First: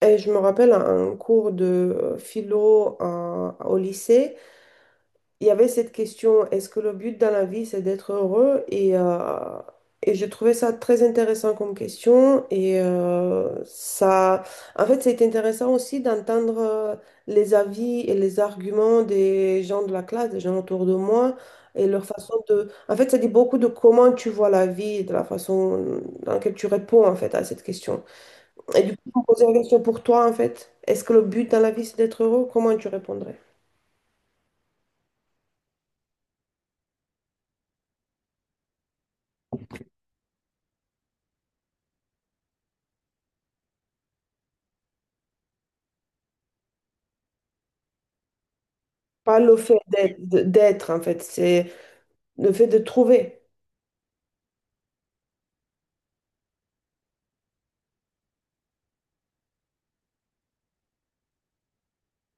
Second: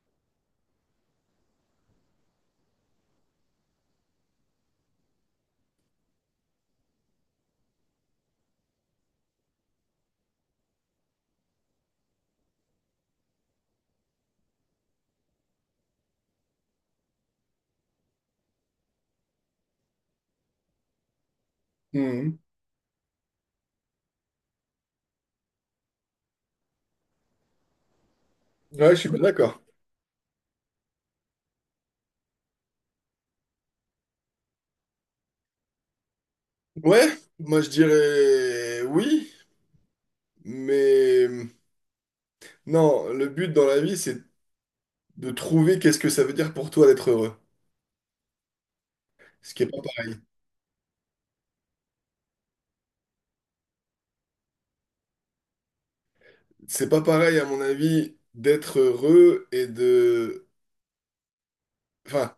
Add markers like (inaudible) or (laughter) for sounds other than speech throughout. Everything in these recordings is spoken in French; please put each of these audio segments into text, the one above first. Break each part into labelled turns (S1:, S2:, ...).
S1: Et je me rappelle un cours de philo au lycée, il y avait cette question, est-ce que le but dans la vie, c'est d'être heureux? Et je trouvais ça très intéressant comme question. Ça, en fait, c'est intéressant aussi d'entendre les avis et les arguments des gens de la classe, des gens autour de moi, et leur façon
S2: Hmm.
S1: de... En fait, ça dit beaucoup de comment tu vois la vie, de la façon dans laquelle tu réponds, en fait, à cette question. Et
S2: Ouais,
S1: du
S2: je
S1: coup,
S2: suis
S1: je
S2: bien
S1: me posais la
S2: d'accord.
S1: question pour toi, en fait. Est-ce que le but dans la vie, c'est d'être heureux? Comment tu répondrais?
S2: Ouais, moi je dirais oui, mais non, le but dans la vie, c'est de trouver qu'est-ce que ça veut dire pour toi d'être heureux.
S1: Pas
S2: Ce
S1: le
S2: qui est
S1: fait
S2: pas pareil.
S1: d'être, d'être, en fait, c'est le fait de trouver.
S2: C'est pas pareil, à mon avis, d'être heureux et de... Enfin,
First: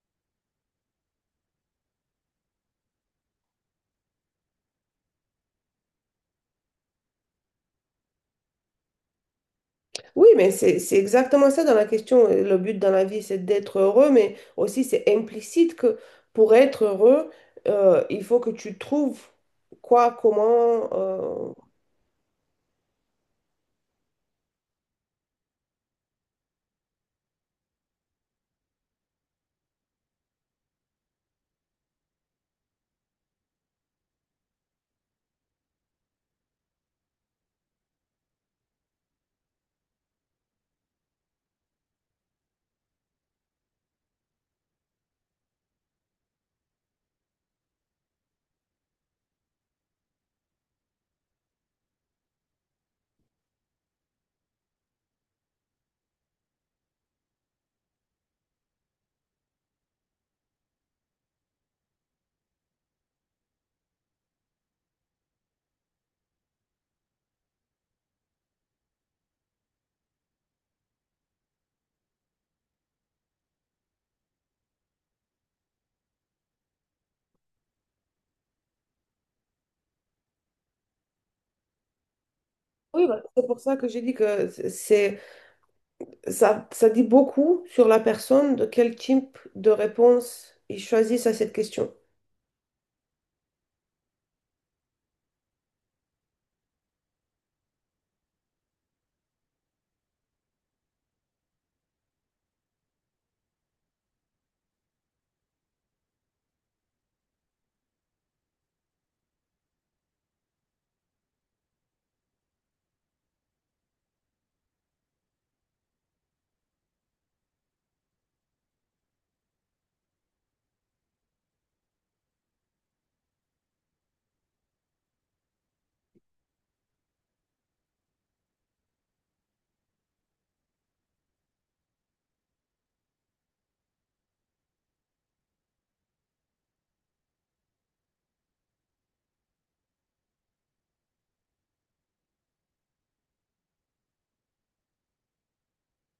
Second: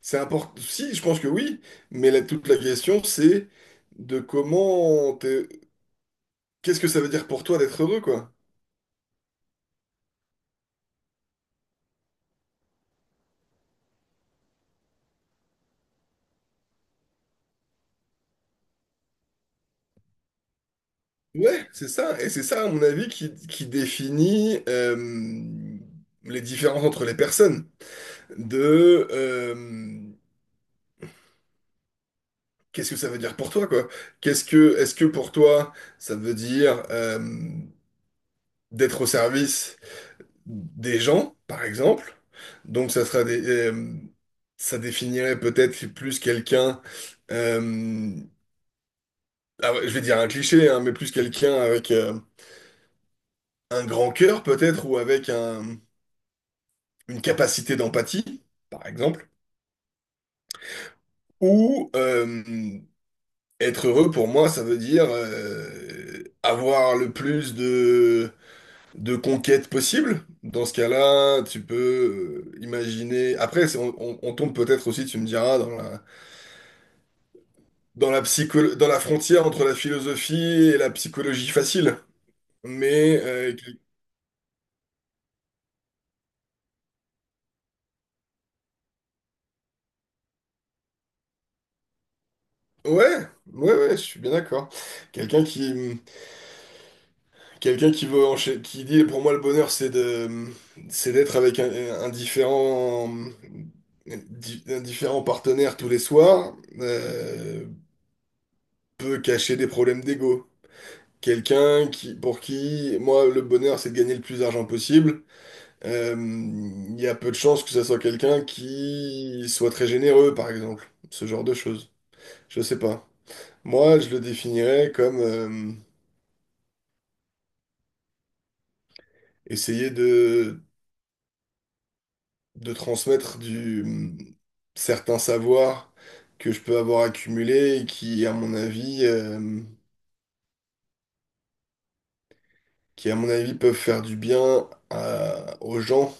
S2: c'est important. Si, je pense que oui, mais toute la question, c'est de comment... Qu'est-ce que ça veut dire pour toi d'être heureux, quoi?
S1: Oui, mais c'est exactement ça dans la question. Le but dans la vie, c'est d'être heureux, mais aussi c'est implicite que pour être heureux, il faut que tu trouves quoi, comment.
S2: Ouais, c'est ça. Et c'est ça, à mon avis, qui définit les différences entre les personnes. De Qu'est-ce que ça veut dire pour toi, quoi? Est-ce que pour toi, ça veut dire d'être au service des gens, par exemple? Donc ça sera ça définirait peut-être plus quelqu'un, euh, ah ouais, je vais dire un cliché, hein, mais plus quelqu'un avec un grand cœur peut-être ou avec une capacité d'empathie, par exemple. Ou Être heureux pour moi, ça veut dire avoir le plus de conquêtes possible. Dans ce cas-là, tu peux imaginer. Après, on, on tombe peut-être aussi, tu me diras, dans la, dans la dans la frontière entre la philosophie et la psychologie facile.
S1: Oui,
S2: Mais
S1: bah, c'est pour ça que j'ai dit que ça dit beaucoup sur la personne de quel type de réponse ils choisissent à cette question.
S2: ouais, ouais, je suis bien d'accord. Quelqu'un qui Quelqu'un qui veut qui dit pour moi le bonheur c'est d'être avec un différent un différent partenaire tous les soirs peut cacher des problèmes d'ego. Quelqu'un qui pour qui moi le bonheur c'est de gagner le plus d'argent possible. euh, Il y a peu de chances que ça soit quelqu'un qui soit très généreux par exemple. Ce genre de choses. Je sais pas. Moi je le définirais comme essayer de transmettre du certains savoirs que je peux avoir accumulé et qui, à mon avis, qui, à mon avis, peuvent faire du bien aux gens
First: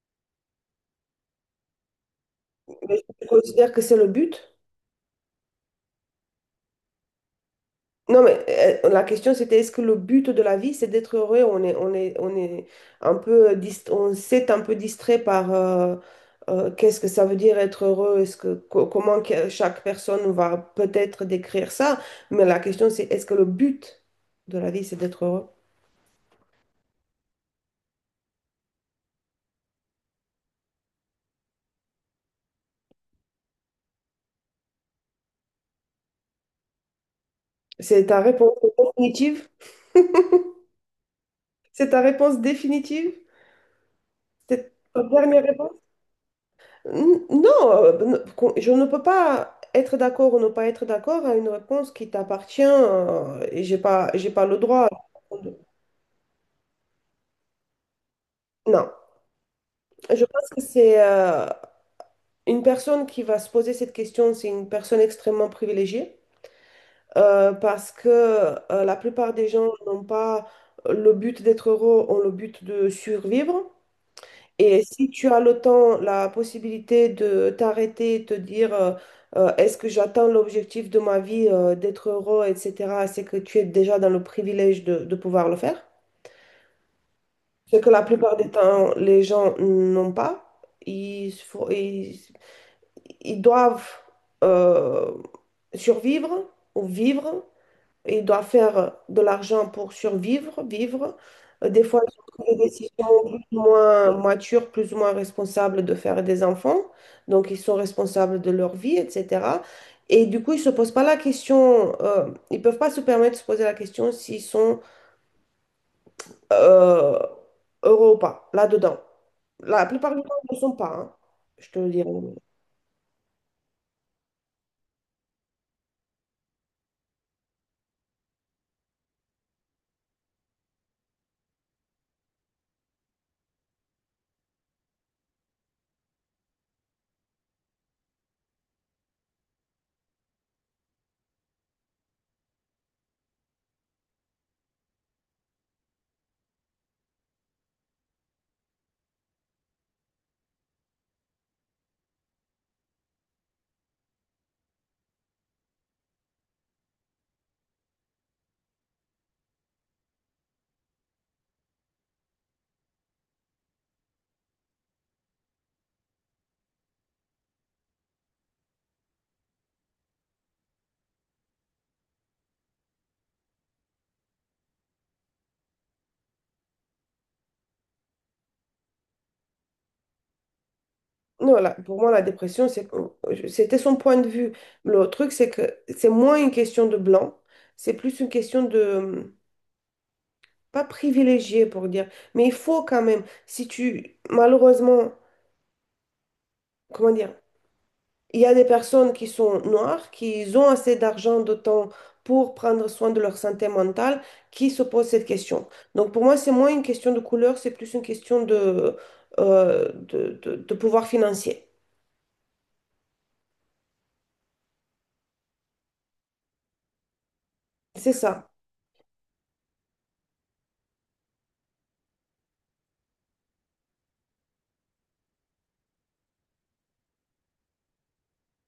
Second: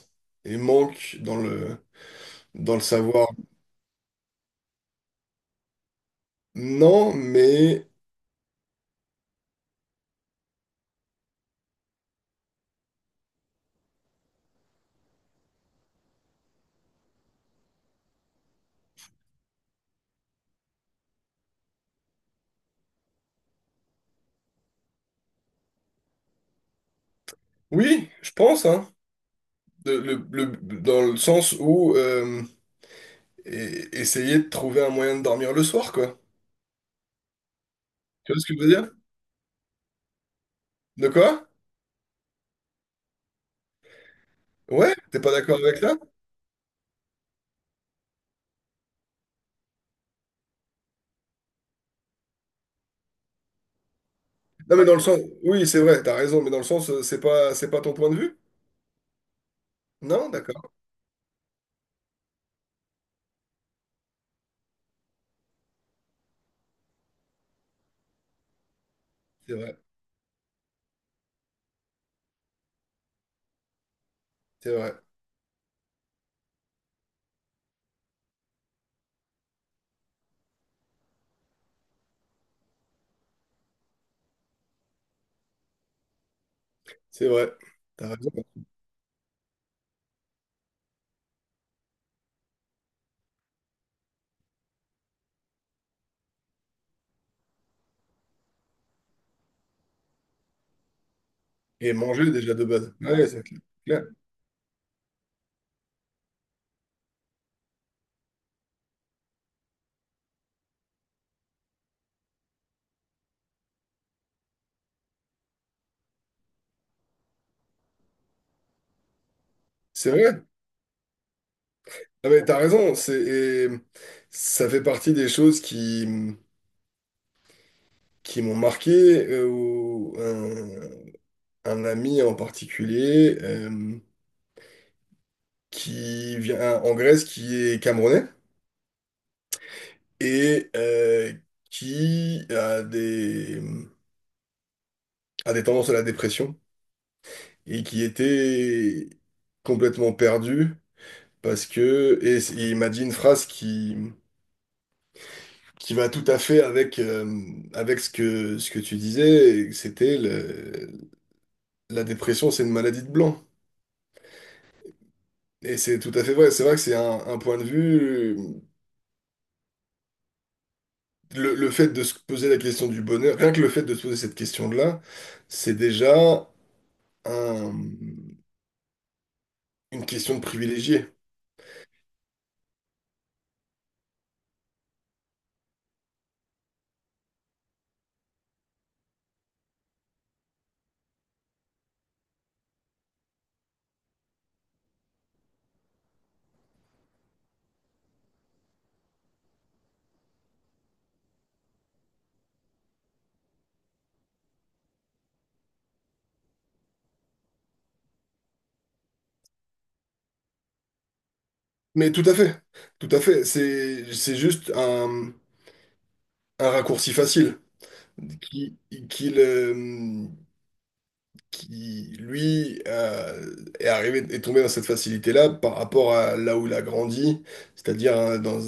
S2: et manquent dans le
S1: Mais je
S2: savoir.
S1: considère que c'est le but.
S2: Non, mais
S1: Non, mais la question c'était est-ce que le but de la vie c'est d'être heureux? On est un peu, on s'est un peu distrait par qu'est-ce que ça veut dire être heureux? Est-ce que, comment chaque personne va peut-être décrire ça? Mais la question c'est est-ce que le but de la vie c'est d'être heureux?
S2: oui, je pense, hein, De- le- le- dans le sens où essayer de trouver un moyen de dormir le soir, quoi.
S1: C'est ta
S2: Tu vois ce
S1: réponse
S2: que je veux dire?
S1: définitive? (laughs)
S2: De quoi?
S1: C'est ta réponse définitive? C'est
S2: Ouais,
S1: ta
S2: t'es pas
S1: dernière
S2: d'accord
S1: réponse?
S2: avec ça?
S1: Non, ben, je ne peux pas être d'accord ou ne pas être d'accord à une réponse qui t'appartient et j'ai pas le
S2: Non, mais
S1: droit.
S2: dans le sens, oui, c'est vrai, t'as raison, mais dans le sens, c'est pas ton point de vue?
S1: Non, je
S2: Non,
S1: pense que
S2: d'accord,
S1: c'est une personne qui va se poser cette question, c'est une personne extrêmement privilégiée parce que la plupart des
S2: c'est
S1: gens
S2: vrai,
S1: n'ont pas le but d'être heureux, ont le but de survivre.
S2: c'est
S1: Et
S2: vrai,
S1: si tu as le temps, la possibilité de t'arrêter, te dire est-ce que j'atteins l'objectif de ma vie, d'être heureux, etc., c'est que tu es déjà dans le privilège de pouvoir le faire.
S2: c'est vrai.
S1: Ce que la
S2: T'as
S1: plupart des
S2: raison.
S1: temps, les gens n'ont pas. Ils, fo- ils, ils doivent euh, survivre ou vivre, il doit faire de l'argent pour survivre, vivre. Des
S2: Et
S1: fois, ils
S2: manger
S1: ont
S2: déjà
S1: pris des
S2: de base.
S1: décisions
S2: Ah ouais, c'est
S1: plus ou
S2: clair.
S1: moins matures, plus ou moins responsables de faire des enfants. Donc, ils sont responsables de leur vie, etc. Et du coup, ils ne se posent pas la question, ils ne peuvent pas se permettre de se poser la question s'ils sont euh, heureux ou pas, là-dedans. La
S2: C'est
S1: plupart du temps,
S2: vrai.
S1: ils ne le sont pas, hein, je te le dirais.
S2: Ah mais t'as raison. C'est et ça fait partie des choses qui m'ont marqué ou un ami en particulier qui vient en Grèce, qui est camerounais et qui a des tendances à la dépression et qui était complètement perdu parce que et il m'a dit une phrase qui va tout à fait avec avec ce que tu disais et c'était la dépression c'est une maladie de blanc et c'est tout à fait vrai, c'est vrai que c'est un point de vue, le fait de se poser la question du bonheur, rien que le fait de se poser cette question-là c'est déjà un- une question de privilégié.
S1: Non, là, pour moi, la dépression, c'est, c'était son point de vue. Le truc, c'est que c'est moins une question de blanc, c'est plus une question de, pas privilégié pour dire, mais il faut quand même, si tu, malheureusement, comment dire, il y a des personnes qui sont noires, qui ont assez d'argent, de temps pour prendre soin de leur santé mentale, qui se posent cette question. Donc pour moi, c'est moins une question de couleur, c'est plus une question de, de pouvoir financier.
S2: Mais tout à fait, tout à fait, c'est juste un raccourci facile
S1: C'est ça.
S2: qui, qui le- qui, lui, est arrivé, est tombé dans cette facilité-là par rapport à là où il a grandi, c'est-à-dire dans,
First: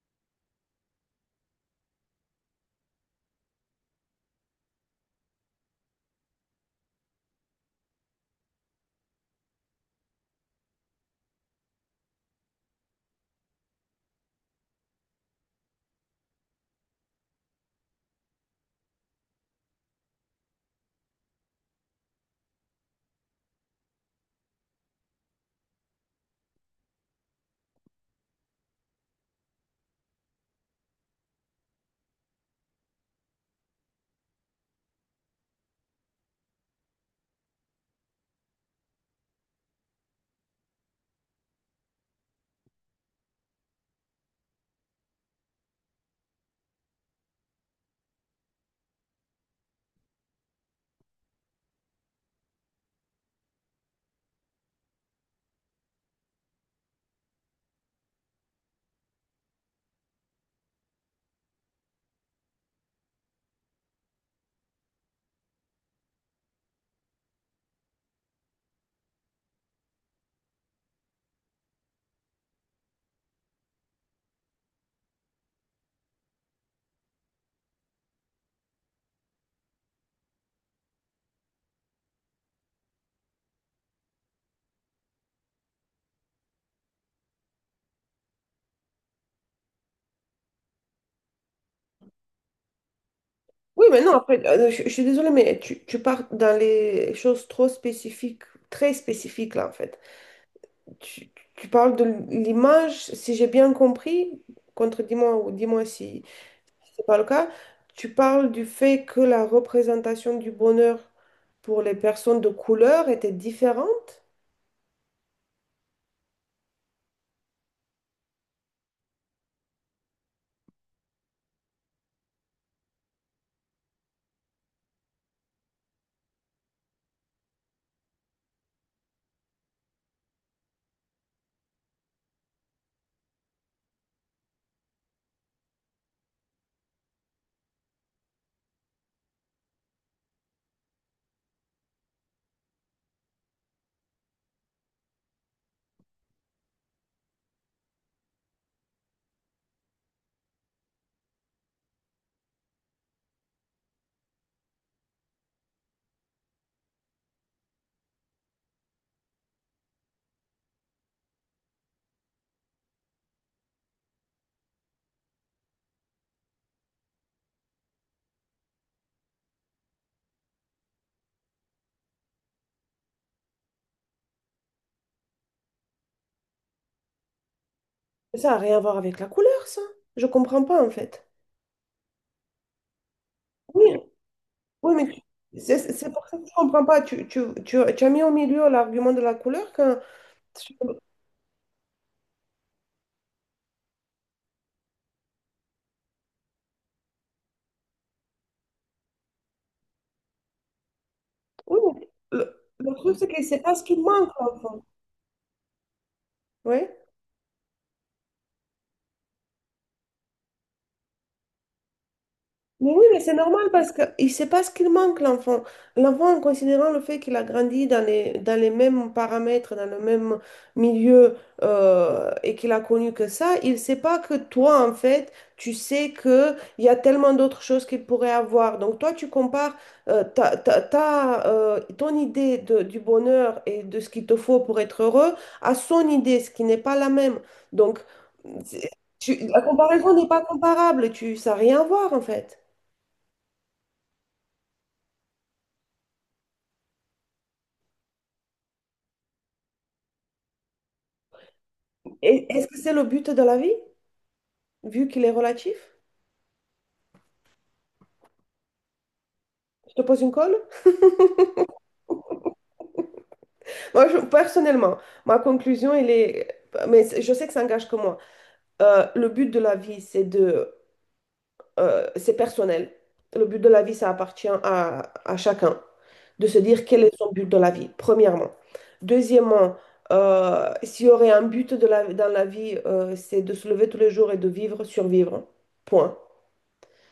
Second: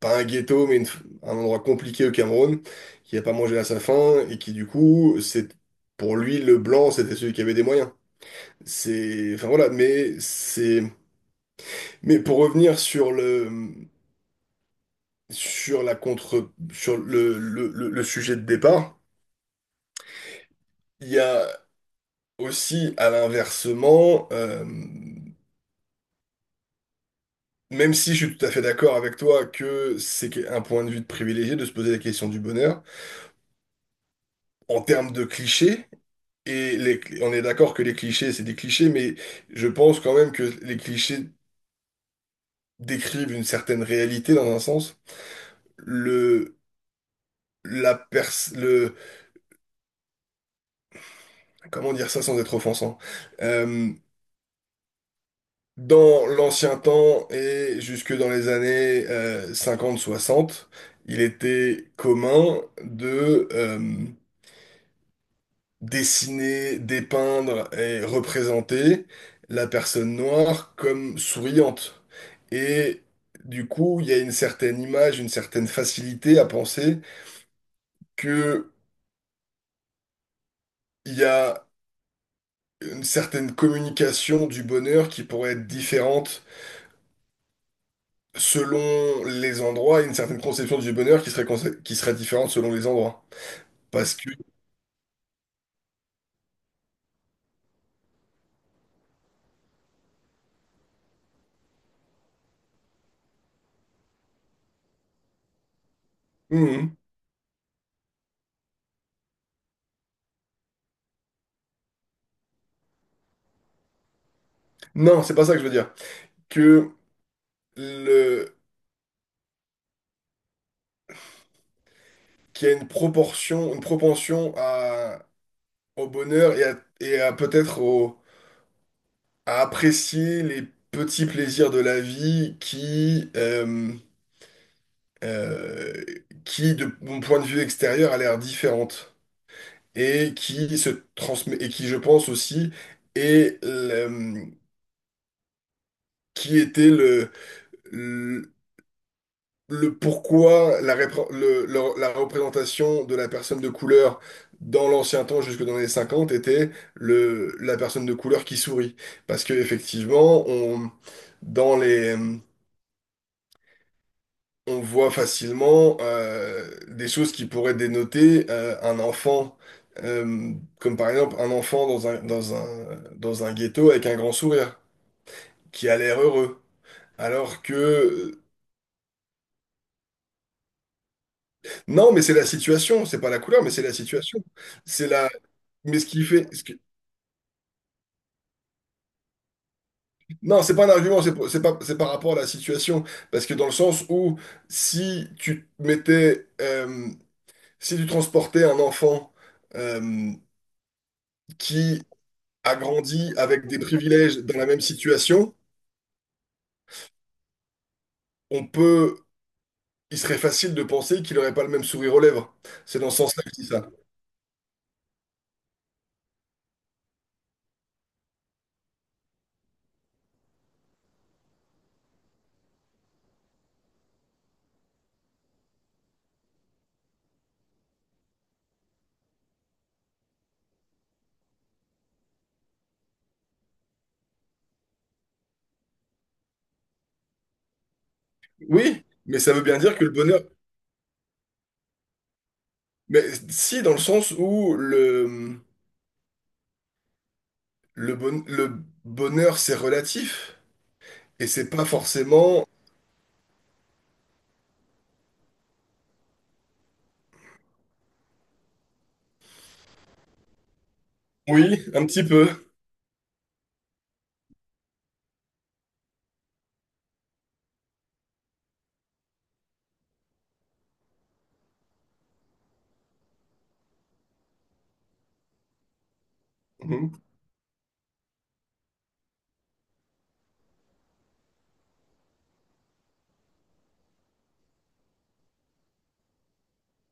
S2: pas un ghetto, mais un endroit compliqué au Cameroun, qui n'a pas mangé à sa faim, et qui, du coup, c'est, pour lui, le blanc, c'était celui qui avait des moyens. C'est, enfin voilà, mais c'est, mais pour revenir sur le, sur le sujet de départ, il y a aussi à l'inversement, même si je suis tout à fait d'accord avec toi que c'est un point de vue de privilégié de se poser la question du bonheur, en termes de clichés, et on est d'accord que les clichés, c'est des clichés, mais je pense quand même que les clichés décrivent une certaine réalité dans un sens. Le, le, comment dire ça sans être offensant? Euh, Dans l'ancien temps et jusque dans les années cinquante soixante il était commun de dessiner, dépeindre et représenter la personne noire comme souriante. Et du coup, il y a une certaine image, une certaine facilité à penser que il y a une certaine communication du bonheur qui pourrait être différente selon les endroits et une certaine conception du bonheur qui serait, qui serait différente selon les endroits.
S1: Oui, mais non,
S2: Parce que...
S1: après, je suis désolée, mais tu pars dans les choses trop spécifiques, très spécifiques, là, en fait. Tu parles de l'image, si j'ai bien compris, contredis-moi ou dis-moi si
S2: Mhm.
S1: c'est pas le cas, tu parles du fait que la représentation du bonheur pour les personnes de couleur était différente?
S2: Non, c'est pas ça que je veux dire. Que le... qu'il y a une proportion, une propension à au bonheur et à peut-être à apprécier les petits plaisirs de la vie qui, euh, qui de mon point de vue extérieur, a l'air différente et qui se transmet et qui, je pense aussi, est qui était le pourquoi la, la représentation de la personne de couleur dans l'ancien temps jusque dans les 50 était le, la personne de couleur qui sourit. Parce que effectivement, on, dans les, on voit facilement des choses qui pourraient dénoter un enfant. euh, Comme par exemple un enfant dans un, dans un, dans un ghetto avec un grand sourire, qui a l'air heureux. Alors que...
S1: Ça n'a rien à voir avec la couleur, ça. Je comprends pas, en fait.
S2: Non, mais c'est la situation, c'est pas la couleur, mais c'est
S1: Oui,
S2: la situation.
S1: oui,
S2: C'est
S1: mais
S2: la,
S1: c'est
S2: mais ce
S1: c'est
S2: qui
S1: pour ça que
S2: fait...
S1: je
S2: ce que-
S1: comprends pas. Tu as mis au milieu l'argument de la couleur quand...
S2: Non, c'est pas un argument, c'est pas, c'est par rapport à la situation. Parce que dans le sens où si tu mettais... si tu transportais un enfant euh,
S1: Oui,
S2: qui
S1: mais
S2: a
S1: le truc, c'est
S2: grandi
S1: que c'est
S2: avec
S1: pas
S2: des
S1: ce qui manque,
S2: privilèges dans la même
S1: l'enfant.
S2: situation,
S1: Oui?
S2: on peut... Il serait facile de penser qu'il n'aurait pas le même sourire aux lèvres.
S1: Mais
S2: C'est
S1: oui,
S2: dans ce
S1: mais c'est
S2: sens-là que je
S1: normal
S2: dis ça.
S1: parce qu'il ne sait pas ce qu'il manque, l'enfant. L'enfant, en considérant le fait qu'il a grandi dans les mêmes paramètres, dans le même milieu et qu'il a connu que ça, il ne sait pas que toi, en fait, tu sais qu'il y a tellement d'autres choses qu'il pourrait avoir. Donc, toi, tu compares ton idée du bonheur et de ce qu'il te faut pour être heureux à son idée, ce qui n'est pas la même. Donc, c'est-
S2: Oui, mais ça veut
S1: la
S2: bien dire que le
S1: comparaison n'est pas
S2: bonheur...
S1: comparable. Ça n'a rien à voir, en fait.
S2: Mais si, dans le sens où le, le bonheur, c'est relatif. Et c'est pas
S1: Et
S2: forcément...
S1: est-ce que c'est le but de la vie, vu qu'il est relatif? Je te pose une colle?
S2: Oui, un petit peu.
S1: Moi, personnellement, ma conclusion, elle est... Mais je sais que ça engage que moi. Le but de la vie, c'est de... c'est personnel. Le but de la vie, ça appartient à chacun. De se dire quel
S2: Mhm,
S1: est son but de la vie, premièrement. Deuxièmement, s'il y aurait un but de la, dans la vie, c'est de se lever tous les jours et de vivre, survivre. Point.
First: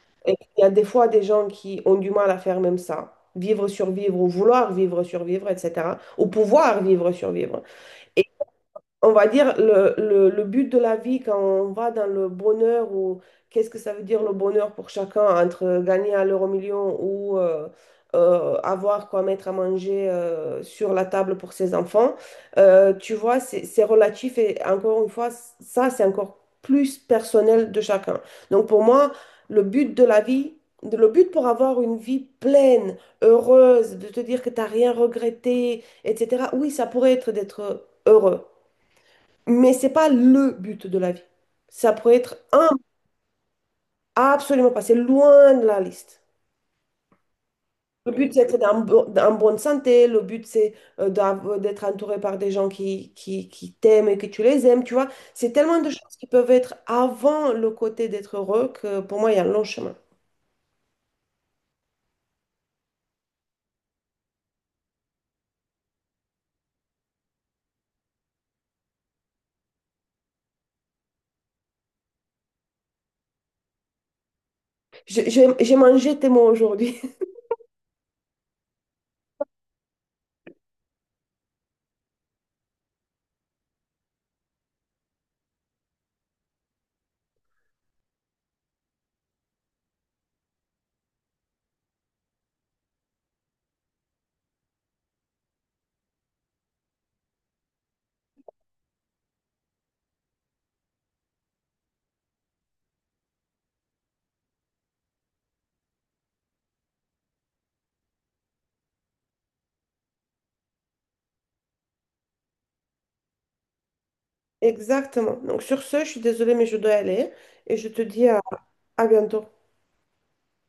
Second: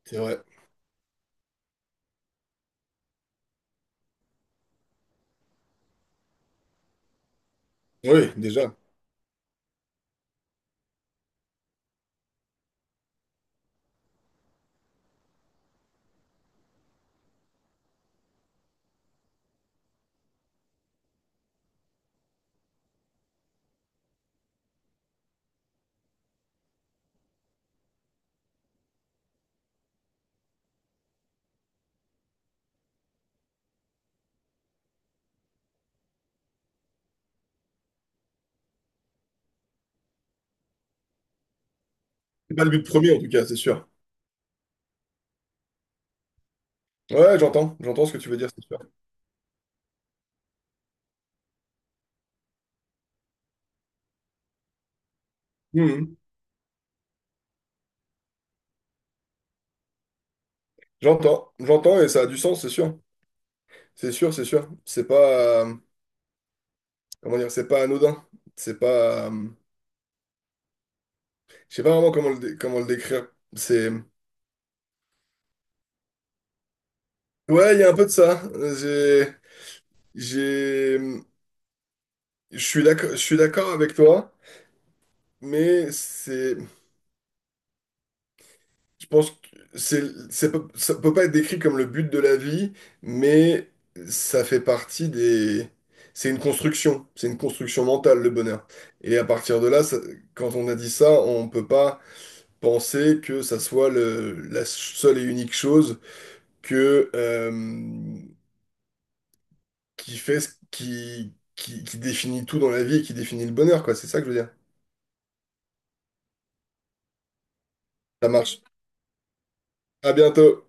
S2: c'est
S1: Et
S2: vrai.
S1: il y a des fois des gens qui ont du mal à faire même ça, vivre, survivre, ou vouloir vivre, survivre, etc. Ou pouvoir vivre, survivre,
S2: Oui, déjà.
S1: on va dire, le but de la vie quand on va dans le bonheur ou qu'est-ce que ça veut dire le bonheur pour chacun entre gagner à l'euro million ou avoir quoi mettre à manger sur la table pour ses enfants, tu vois, c'est relatif et encore une fois, ça, c'est encore plus personnel de chacun. Donc pour moi, le but de la vie, le but pour avoir une vie pleine, heureuse, de te dire que tu n'as rien regretté, etc., oui, ça pourrait être d'être heureux. Mais c'est pas le but de la vie. Ça pourrait être
S2: C'est pas
S1: un,
S2: le but premier, en tout cas, c'est sûr.
S1: absolument pas. C'est loin de la liste.
S2: Ouais, j'entends. J'entends
S1: Le
S2: ce que tu
S1: but,
S2: veux
S1: c'est
S2: dire,
S1: d'être
S2: c'est sûr.
S1: en bonne santé. Le but, c'est d'être entouré par des gens qui t'aiment et que tu les aimes. Tu vois, c'est tellement de choses
S2: Mhm.
S1: qui peuvent être avant le côté d'être heureux que pour moi, il y a un long chemin.
S2: J'entends. J'entends et ça a du sens, c'est sûr. C'est sûr, c'est sûr. C'est pas... comment dire? C'est pas anodin. C'est pas... je sais pas vraiment comment le, comment le décrire. C'est...
S1: J'ai mangé tes mots aujourd'hui.
S2: Ouais, il y a un peu de ça. J'ai... J'ai... je suis d'accord avec toi, mais c'est... Je pense que c'est, ça peut pas être décrit comme le but de la vie, mais ça fait partie des... c'est une construction mentale, le bonheur. Et à partir de là, quand on a dit ça, on peut pas penser que ça soit la seule et unique chose que, qui fait, qui définit tout dans la vie et qui définit le bonheur, quoi. C'est ça que je veux dire.
S1: (laughs) Exactement. Donc, sur ce, je suis désolée, mais je dois aller. Et je te dis
S2: Ça marche.
S1: à bientôt.
S2: À bientôt.